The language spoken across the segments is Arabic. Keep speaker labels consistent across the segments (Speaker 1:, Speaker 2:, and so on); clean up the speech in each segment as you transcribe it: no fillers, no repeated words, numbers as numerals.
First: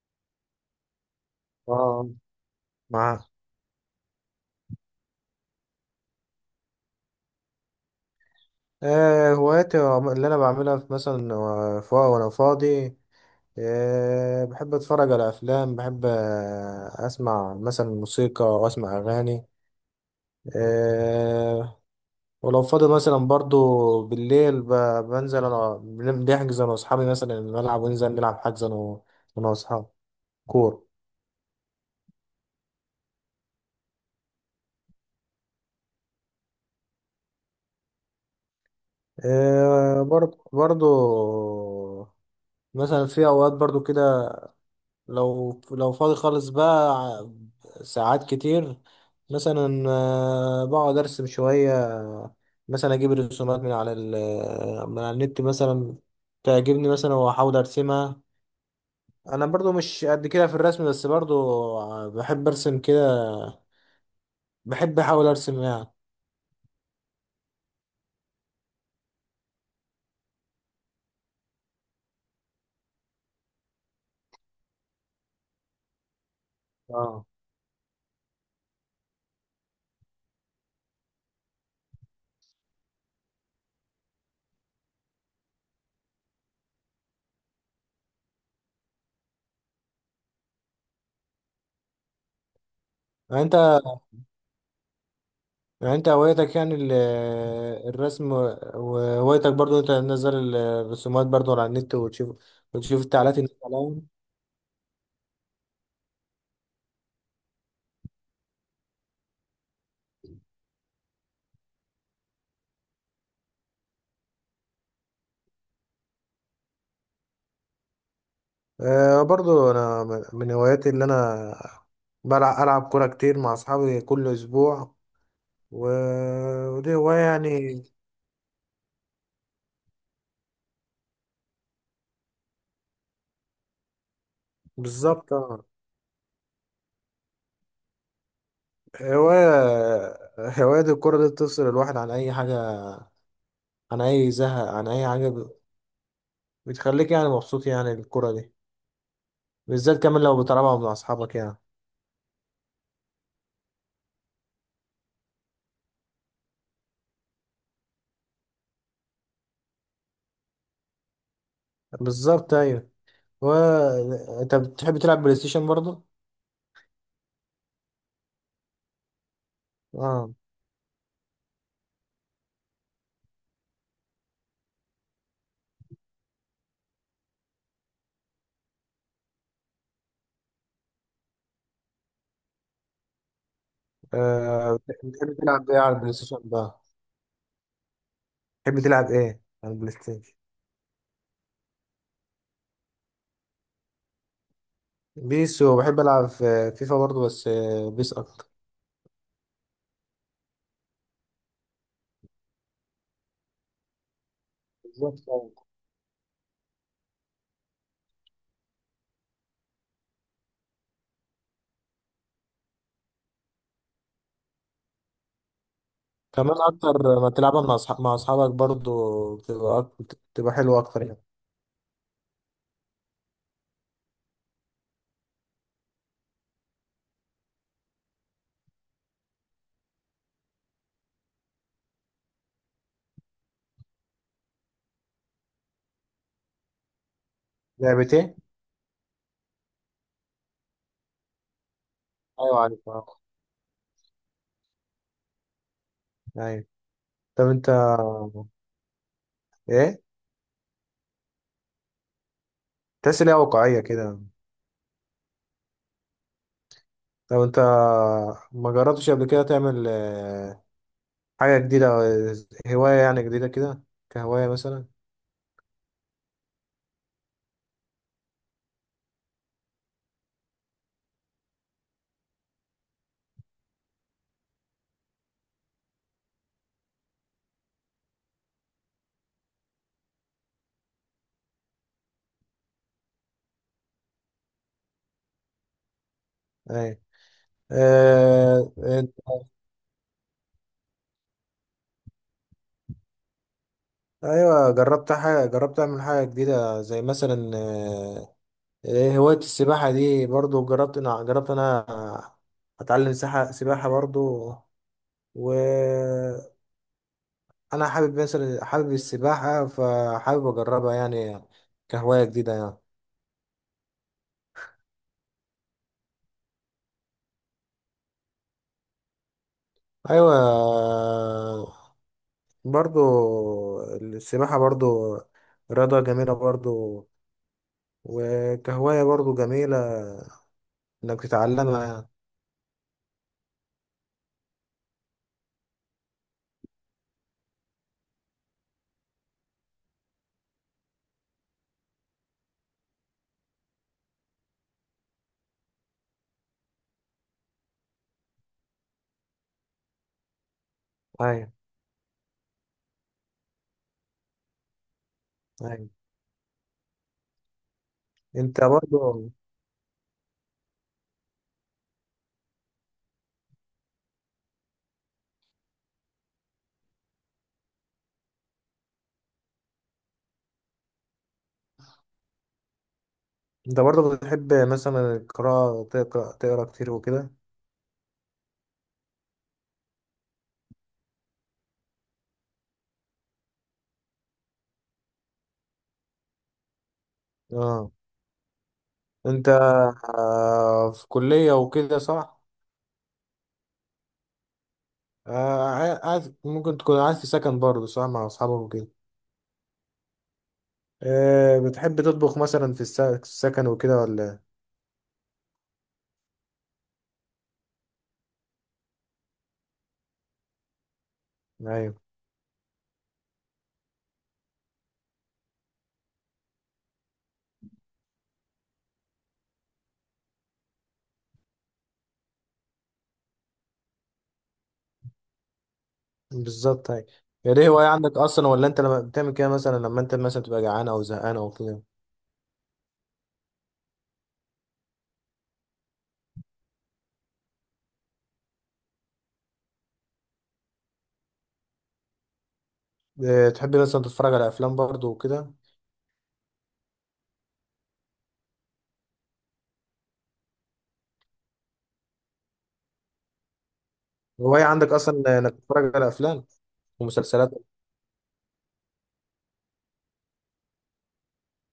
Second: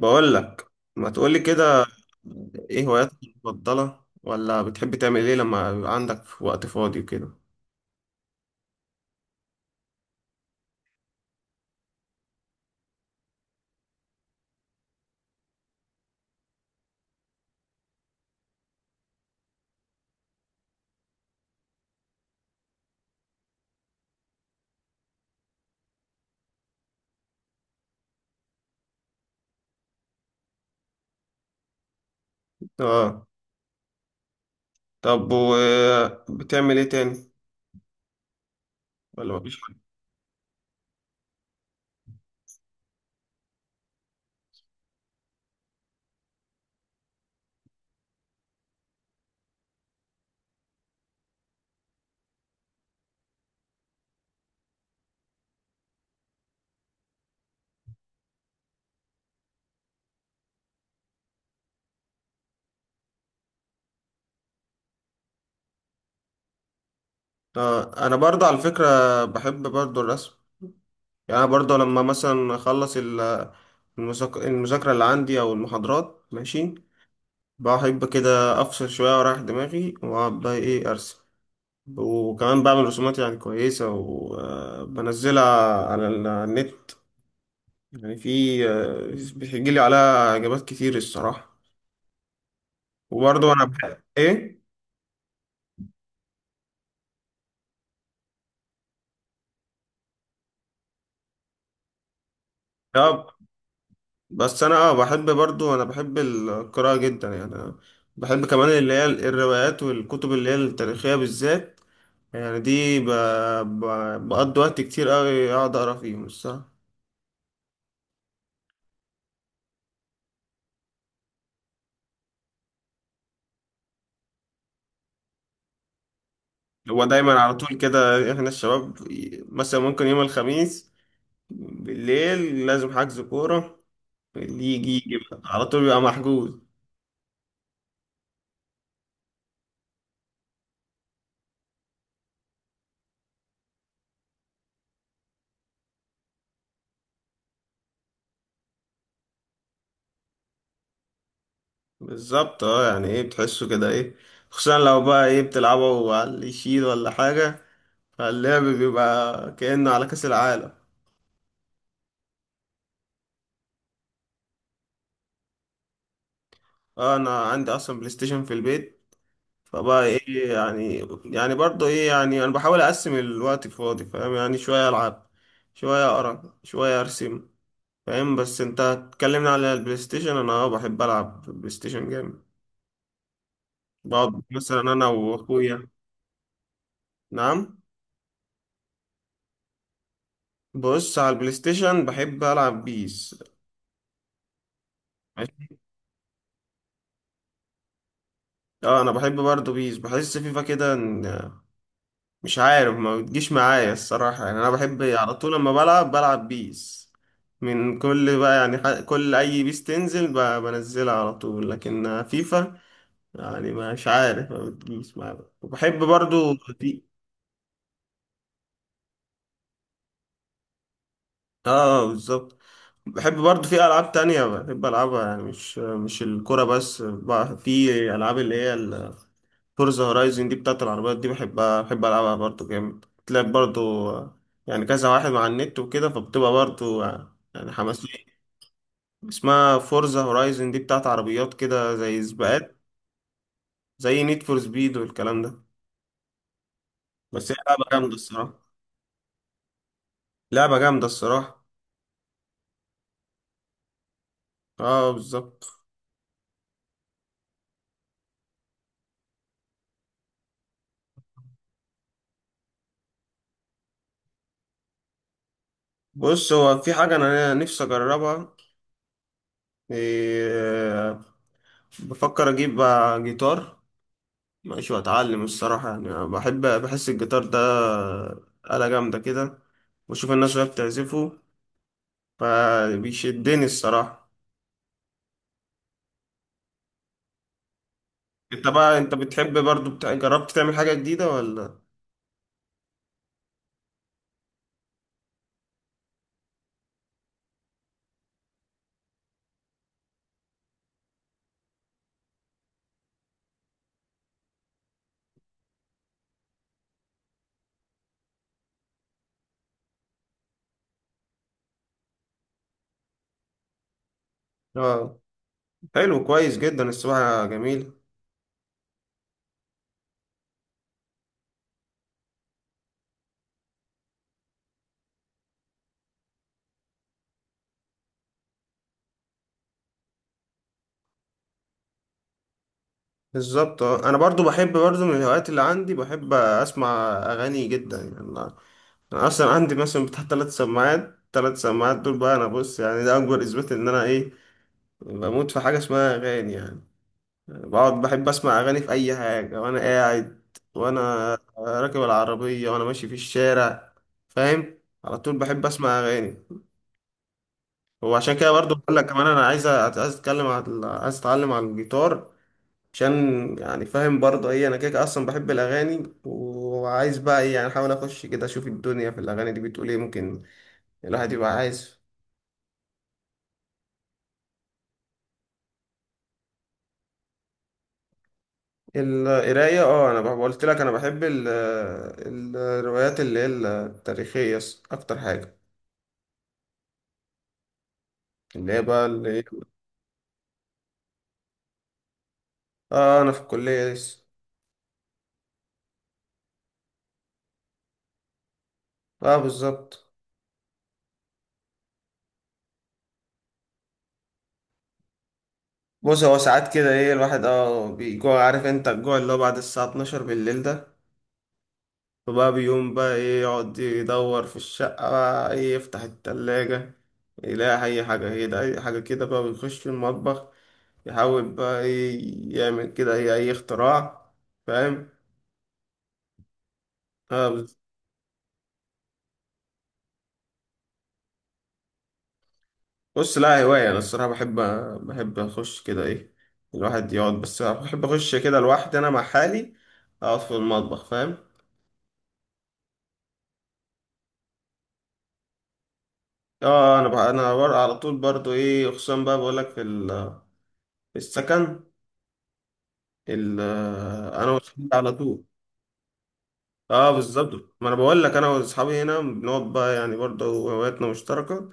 Speaker 1: بقول لك ما تقولي كده.
Speaker 2: اه.
Speaker 1: ايه هواياتك
Speaker 2: معاه.
Speaker 1: المفضلة؟ ولا بتحب تعمل ايه لما يبقى عندك وقت فاضي وكده؟
Speaker 2: هواياتي اللي انا بعملها في مثلا وانا فاضي. بحب اتفرج على افلام، بحب اسمع مثلا موسيقى واسمع اغاني. آه. ولو فاضي مثلا برضو بالليل، بنزل انا، بنحجز انا واصحابي مثلا الملعب، وننزل نلعب حجز انا أنا واصحابي كورة.
Speaker 1: اه. طب وبتعمل ايه تاني؟ ولا مفيش حاجة؟
Speaker 2: آه برضو برضو، مثلا في اوقات برضو كده لو فاضي خالص بقى، ساعات كتير مثلا آه، بقعد ارسم شوية. مثلا اجيب الرسومات من على من على النت مثلا، تعجبني مثلا واحاول ارسمها. انا برضو مش قد كده في الرسم، بس برضو بحب ارسم كده، بحب احاول ارسم يعني.
Speaker 1: اه، انا برضه على فكرة بحب برضه الرسم. يعني انا برضه لما مثلا اخلص المذاكرة اللي عندي او المحاضرات، ماشي،
Speaker 2: اه.
Speaker 1: بحب كده افصل شوية واريح دماغي واقعد بقى ايه ارسم. وكمان بعمل رسومات يعني كويسة وبنزلها على على النت، يعني في بيجي لي عليها إجابات كتير الصراحة.
Speaker 2: يعني
Speaker 1: وبرضه أنا
Speaker 2: انت
Speaker 1: بحب إيه؟
Speaker 2: يعني انت هوايتك الرسم، وهوايتك برضو انت تنزل الرسومات برضو على النت، وتشوف
Speaker 1: آه،
Speaker 2: التعليقات الناس عليها.
Speaker 1: بس أنا بحب برضه، أنا بحب القراءة جدا. يعني أنا بحب كمان اللي هي الروايات والكتب اللي هي التاريخية بالذات. يعني دي ب... بقضي وقت كتير أوي أقعد أقرا فيهم الصراحة.
Speaker 2: أه برضو انا من هواياتي اللي انا بلعب العب كوره كتير مع اصحابي كل اسبوع، ودي
Speaker 1: هو
Speaker 2: هوايه
Speaker 1: دايما على طول
Speaker 2: يعني.
Speaker 1: كده إحنا الشباب مثلا ممكن يوم الخميس بالليل لازم حجز كورة. اللي يجي يجي
Speaker 2: بالظبط
Speaker 1: بقى.
Speaker 2: آه.
Speaker 1: على طول بيبقى محجوز.
Speaker 2: هوايه. هوايه الكوره دي بتفصل الواحد عن اي حاجه، عن اي زهق، عن اي حاجه، بتخليك يعني مبسوط يعني الكوره دي، بالذات كمان لو بتلعبها مع اصحابك يعني.
Speaker 1: بالظبط اه، يعني ايه بتحسه كده ايه، خصوصا لو بقى ايه بتلعبه على اللي يشيل ولا حاجة، فاللعب بيبقى كأنه على كأس العالم.
Speaker 2: بالظبط ايوه. و... انت بتحب تلعب بلاي ستيشن برضو؟
Speaker 1: اه انا عندي اصلا بلاي ستيشن في البيت، فبقى
Speaker 2: اه.
Speaker 1: ايه يعني، يعني برضه ايه يعني انا بحاول اقسم الوقت الفاضي، فاهم؟ يعني شوية العب شوية اقرا شوية ارسم، فاهم؟ بس انت اتكلمنا على البلاي ستيشن، انا اه بحب العب في البلاي ستيشن جامد. بقعد
Speaker 2: أه،
Speaker 1: مثلا انا
Speaker 2: بتحب تلعب ايه
Speaker 1: واخويا.
Speaker 2: على البلاي ستيشن بقى؟
Speaker 1: نعم.
Speaker 2: بتحب تلعب ايه على البلاي ستيشن؟
Speaker 1: بص، على البلاي ستيشن بحب العب بيس.
Speaker 2: بيس، وبحب ألعب في فيفا برضو، بس بيس أكتر.
Speaker 1: اه انا بحب برضه بيس، بحس فيفا كده مش عارف ما بتجيش معايا الصراحة. يعني انا بحب
Speaker 2: بالظبط
Speaker 1: على طول
Speaker 2: أيوة.
Speaker 1: لما بلعب بلعب بيس. من كل بقى يعني كل اي بيس تنزل بنزلها على طول، لكن فيفا يعني مش عارف ما بتجيش معايا. وبحب برضه
Speaker 2: كمان
Speaker 1: في
Speaker 2: أكتر ما تلعبها مع مع أصحابك برضو بتبقى بتبقى حلوة أكتر يعني.
Speaker 1: اه، بالظبط. بحب برضه في العاب تانية بحب العبها، يعني مش الكرة بس بقى، في العاب اللي هي فورزا هورايزن دي بتاعت العربيات، دي بحبها بحب ألعبها برضه جامد. تلعب برضه آه، يعني كذا واحد مع النت وكده، فبتبقى برضه يعني
Speaker 2: لعبة
Speaker 1: حماسية.
Speaker 2: إيه؟
Speaker 1: اسمها فورزا هورايزن، دي بتاعت عربيات كده، زي
Speaker 2: ايوه
Speaker 1: سباقات،
Speaker 2: عارف اه.
Speaker 1: زي نيد فور سبيد والكلام ده.
Speaker 2: أيوة. طب
Speaker 1: بس هي
Speaker 2: أنت،
Speaker 1: لعبة جامدة الصراحة.
Speaker 2: إيه؟
Speaker 1: لعبة جامدة الصراحة.
Speaker 2: تحس إن هي واقعية كده؟
Speaker 1: اه بالظبط.
Speaker 2: طب أنت ما جربتش قبل كده تعمل آه، حاجة جديدة، آه، هواية يعني جديدة كده، كهواية مثلا؟
Speaker 1: بص هو في حاجة أنا نفسي أجربها، إيه، بفكر أجيب جيتار، ماشي، واتعلم الصراحة. يعني أنا بحس الجيتار ده آلة جامدة كده، واشوف الناس وهي بتعزفه فبيشدني الصراحة.
Speaker 2: أيوة
Speaker 1: انت
Speaker 2: آه،
Speaker 1: بقى
Speaker 2: آه،
Speaker 1: انت بتحب برضو بتاع... جربت تعمل حاجة جديدة ولا؟
Speaker 2: أيوة جربت حاجة، جربت أعمل حاجة جديدة زي مثلا إيه، هواية السباحة دي برضو. جربت أنا، جربت أنا أتعلم سباحة، سباحة برضو. وأنا حابب مثلا، حابب السباحة، فحابب أجربها يعني كهواية جديدة يعني.
Speaker 1: اه حلو كويس جدا السباحة جميل.
Speaker 2: أيوة برضو، السباحة برضو رياضة جميلة برضو، وكهواية برضو جميلة إنك تتعلمها يعني.
Speaker 1: بالظبط آه. انا برضو بحب برضو من الهوايات اللي عندي بحب اسمع اغاني جدا. يعني انا، أنا اصلا عندي مثلا بتاع 3 سماعات، 3 سماعات دول بقى. انا بص، يعني ده اكبر اثبات ان انا ايه بموت في حاجة اسمها اغاني يعني. بقعد بحب اسمع اغاني في اي حاجه، وانا قاعد وانا
Speaker 2: أيوة.
Speaker 1: راكب العربيه وانا ماشي في الشارع، فاهم؟ على طول بحب
Speaker 2: أيوة
Speaker 1: اسمع اغاني. وعشان كده
Speaker 2: أنت
Speaker 1: برضو بقول لك كمان
Speaker 2: برضو،
Speaker 1: انا عايز عايز اتكلم عن عايز اتعلم على الجيتار، عشان يعني فاهم برضو ايه، انا كده كده اصلا بحب الاغاني وعايز بقى ايه يعني احاول اخش كده اشوف الدنيا في الاغاني دي بتقول ايه، ممكن الواحد يبقى عايز.
Speaker 2: أنت برضو بتحب مثلا القراءة، تقرأ تقرأ كتير وكده؟
Speaker 1: القرايه اه، انا قلت لك انا بحب الروايات اللي هي التاريخيه اكتر حاجه،
Speaker 2: اه.
Speaker 1: اللي هي بقى اللي إيه؟
Speaker 2: انت آه، في كلية وكده صح؟
Speaker 1: اه انا في الكلية لسه.
Speaker 2: آه، عايز ممكن تكون عايز في سكن برضه صح مع أصحابك وكده.
Speaker 1: اه بالظبط.
Speaker 2: آه، بتحب تطبخ مثلا في السكن وكده ولا؟
Speaker 1: بص هو ساعات كده ايه الواحد اه بيجوع، عارف انت الجوع اللي هو بعد الساعة 12 بالليل ده؟
Speaker 2: إيه؟ أيوه.
Speaker 1: فبقى بيقوم بقى ايه يقعد يدور في الشقة، بقى ايه يفتح التلاجة، يلاقي اي حاجة ايه ده اي حاجة كده، بقى بيخش في المطبخ يحاول بقى ايه يعمل كده ايه اي اختراع، فاهم؟
Speaker 2: بالظبط أيوه. هي
Speaker 1: اه.
Speaker 2: دي هواية عندك أصلا، ولا أنت لما بتعمل كده مثلا لما أنت مثلا تبقى جعان أو زهقان أو كده؟
Speaker 1: بص لا، هواية أنا الصراحة بحب، بحب أخش كده إيه الواحد يقعد، بس بحب أخش كده لوحدي أنا مع حالي أقعد في المطبخ، فاهم؟
Speaker 2: آه، تحب مثلا تتفرج على أفلام برضه وكده؟
Speaker 1: آه أنا بقى أنا على طول برضو إيه، خصوصا بقى بقولك في في السكن ال... أنا
Speaker 2: هواية
Speaker 1: وأصحابي
Speaker 2: عندك
Speaker 1: على
Speaker 2: أصلا
Speaker 1: طول.
Speaker 2: إنك تتفرج على أفلام
Speaker 1: آه
Speaker 2: ومسلسلات؟
Speaker 1: بالظبط، ما أنا بقولك أنا وأصحابي هنا بنقعد بقى، يعني برضو هواياتنا مشتركة.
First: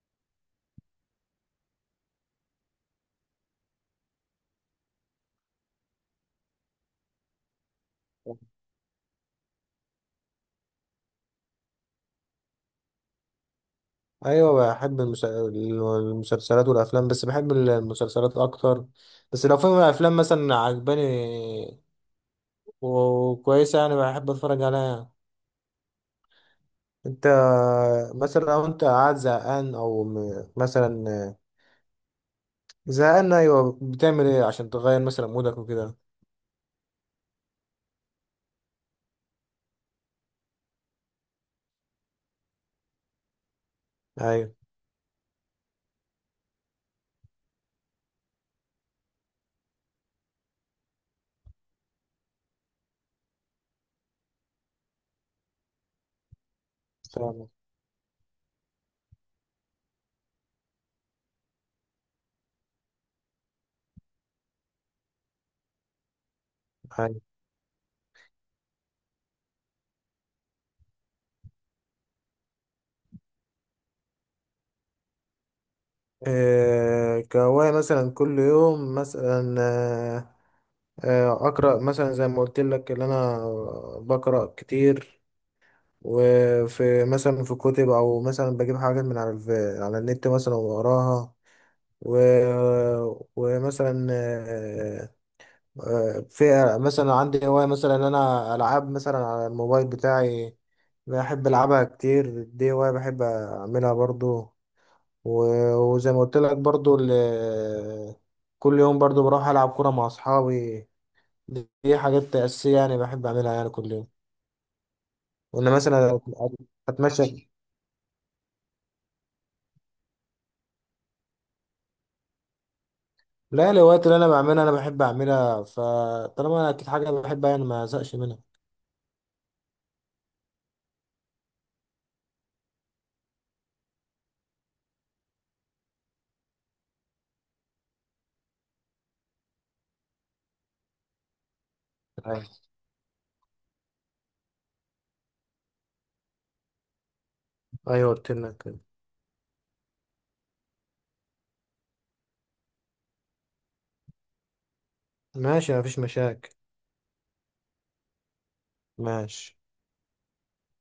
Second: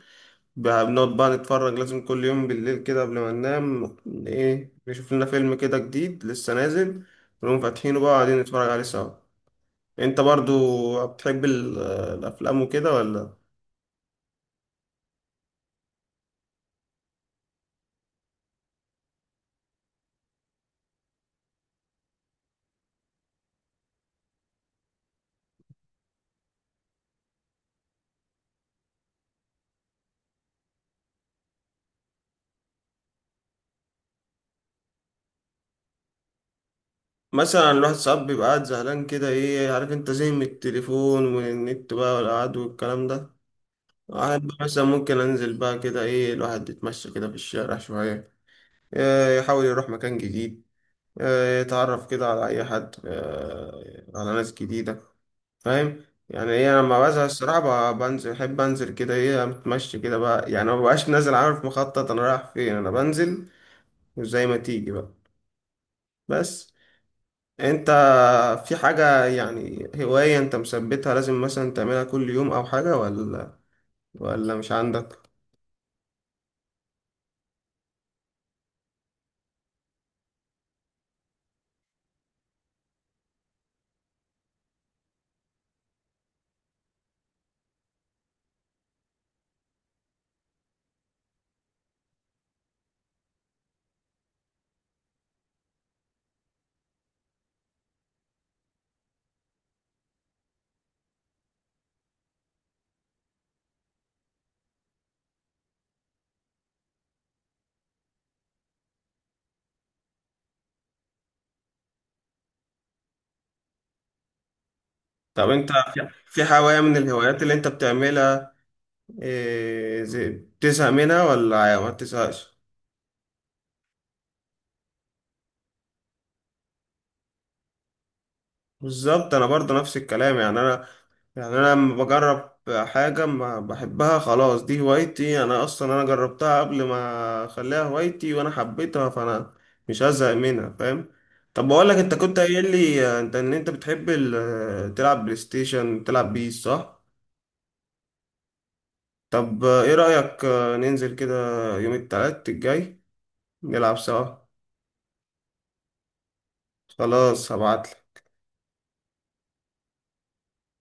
Speaker 1: بقى بنقعد بقى نتفرج لازم كل يوم بالليل كده قبل ما ننام، إيه نشوف لنا فيلم كده جديد لسه نازل ونقوم فاتحينه بقى قاعدين نتفرج عليه سوا. انت برضو بتحب الافلام وكده ولا؟
Speaker 2: ايوه بحب المسلسلات والافلام، بس بحب المسلسلات اكتر. بس لو في افلام مثلا عجباني وكويسه يعني بحب اتفرج عليها. انت مثلا لو انت قاعد زهقان او مثلا زهقان، ايوه، بتعمل ايه عشان تغير مثلا مودك وكده؟
Speaker 1: مثلا الواحد ساعات بيبقى قاعد زهلان كده ايه، عارف انت، زي من التليفون والنت بقى والقعد والكلام ده، احب
Speaker 2: ايوه.
Speaker 1: مثلا ممكن انزل بقى كده ايه الواحد يتمشى كده في الشارع شوية، اه، يحاول يروح مكان جديد، اه، يتعرف كده على اي حد، اه، على ناس جديدة، فاهم؟ يعني ايه، انا لما بزهق
Speaker 2: فاهم.
Speaker 1: الصراحة بنزل، احب انزل كده ايه اتمشى كده بقى، يعني ما ببقاش نازل عارف مخطط انا رايح فين، انا بنزل وزي ما تيجي بقى. بس
Speaker 2: ايوه.
Speaker 1: انت في حاجة يعني هواية انت مثبتها لازم مثلا تعملها كل يوم او حاجة ولا؟ ولا مش عندك؟
Speaker 2: إيه كهواية مثلا كل يوم مثلا آه، آه، اقرا مثلا زي ما قلت لك ان انا بقرا كتير، وفي مثلا في كتب او مثلا بجيب حاجات من على على النت مثلا واقراها، و... ومثلا آه، آه، في مثلا عندي هواية مثلا ان انا العاب مثلا على الموبايل بتاعي، بحب العبها كتير. دي هواية بحب اعملها برضو. وزي ما قلت لك برضو كل يوم برضو بروح العب كرة مع اصحابي. دي حاجات اساسية يعني بحب اعملها يعني كل يوم.
Speaker 1: طب انت
Speaker 2: وانا
Speaker 1: في
Speaker 2: مثلا
Speaker 1: في هواية من الهوايات
Speaker 2: اتمشى.
Speaker 1: اللي انت بتعملها إيه بتزهق منها ولا ما بتزهقش؟
Speaker 2: لا، الهوايات اللي انا بعملها انا بحب اعملها، فطالما انا اكيد حاجه بحبها يعني ما ازهقش منها.
Speaker 1: بالظبط انا برضه نفس الكلام. يعني انا، يعني انا لما بجرب حاجه ما بحبها خلاص، دي هوايتي انا اصلا، انا جربتها قبل ما اخليها هوايتي وانا حبيتها، فانا مش هزهق منها، فاهم؟ طب بقول لك انت كنت
Speaker 2: أيوة.
Speaker 1: قايل لي انت ان انت بتحب تلعب بلاي ستيشن تلعب بيس، صح؟
Speaker 2: ايوه قلت لك كده.
Speaker 1: طب ايه رايك ننزل كده يوم التلات الجاي نلعب سوا؟
Speaker 2: ماشي مفيش مشاكل.
Speaker 1: خلاص هبعت.
Speaker 2: ماشي.